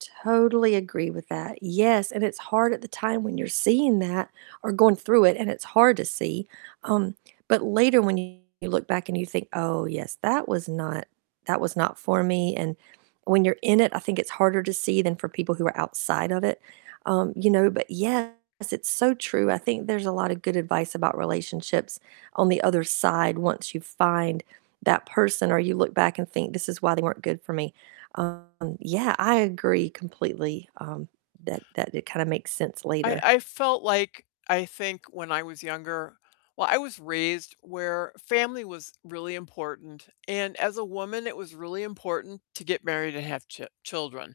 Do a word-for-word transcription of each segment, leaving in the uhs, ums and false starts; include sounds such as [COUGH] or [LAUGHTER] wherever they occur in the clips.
Totally agree with that, yes, and it's hard at the time when you're seeing that, or going through it, and it's hard to see, um, but later when you look back and you think, "Oh, yes, that was not that was not for me," and when you're in it, I think it's harder to see than for people who are outside of it, um, you know, but yes, it's so true, I think there's a lotta good advice about relationships on the other side once you find that person, or you look back and think, "This is why they weren't good for me." Um, yeah, I agree completely, um, that that it kinda makes sense I later. I felt like, I think when I was younger Well, I was raised where family was really important, and as a woman, it was really important to get married and have ch children.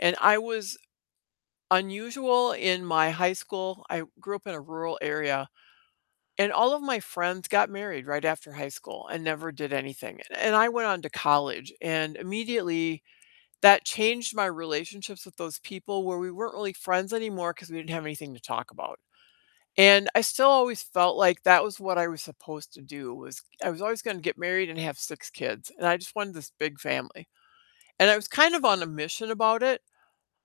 And I was unusual in my high school, I grew up in a rural area, and all of my friends got married right after high school and never did anything, and I went on to college, and immediately that changed my relationships with those people, where we weren't really friends anymore, 'cause we didn't have anything to talk about. And, I still always felt like that was what I was supposed to do, was I was always gonna get married and have six kids, and I just wanted this big family. And I was kind of on a mission about it,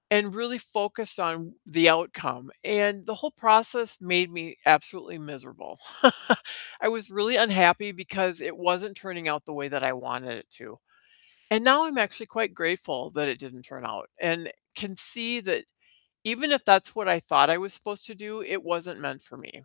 and really focused on the outcome, and the whole process made me absolutely miserable. [CHUCKLES] I was really unhappy, because it wasn't turning out the way that I wanted it to, and now I'm actually quite grateful that it didn't turn out, and can see that even if that's what I thought I was supposed to do, it wasn't meant for me.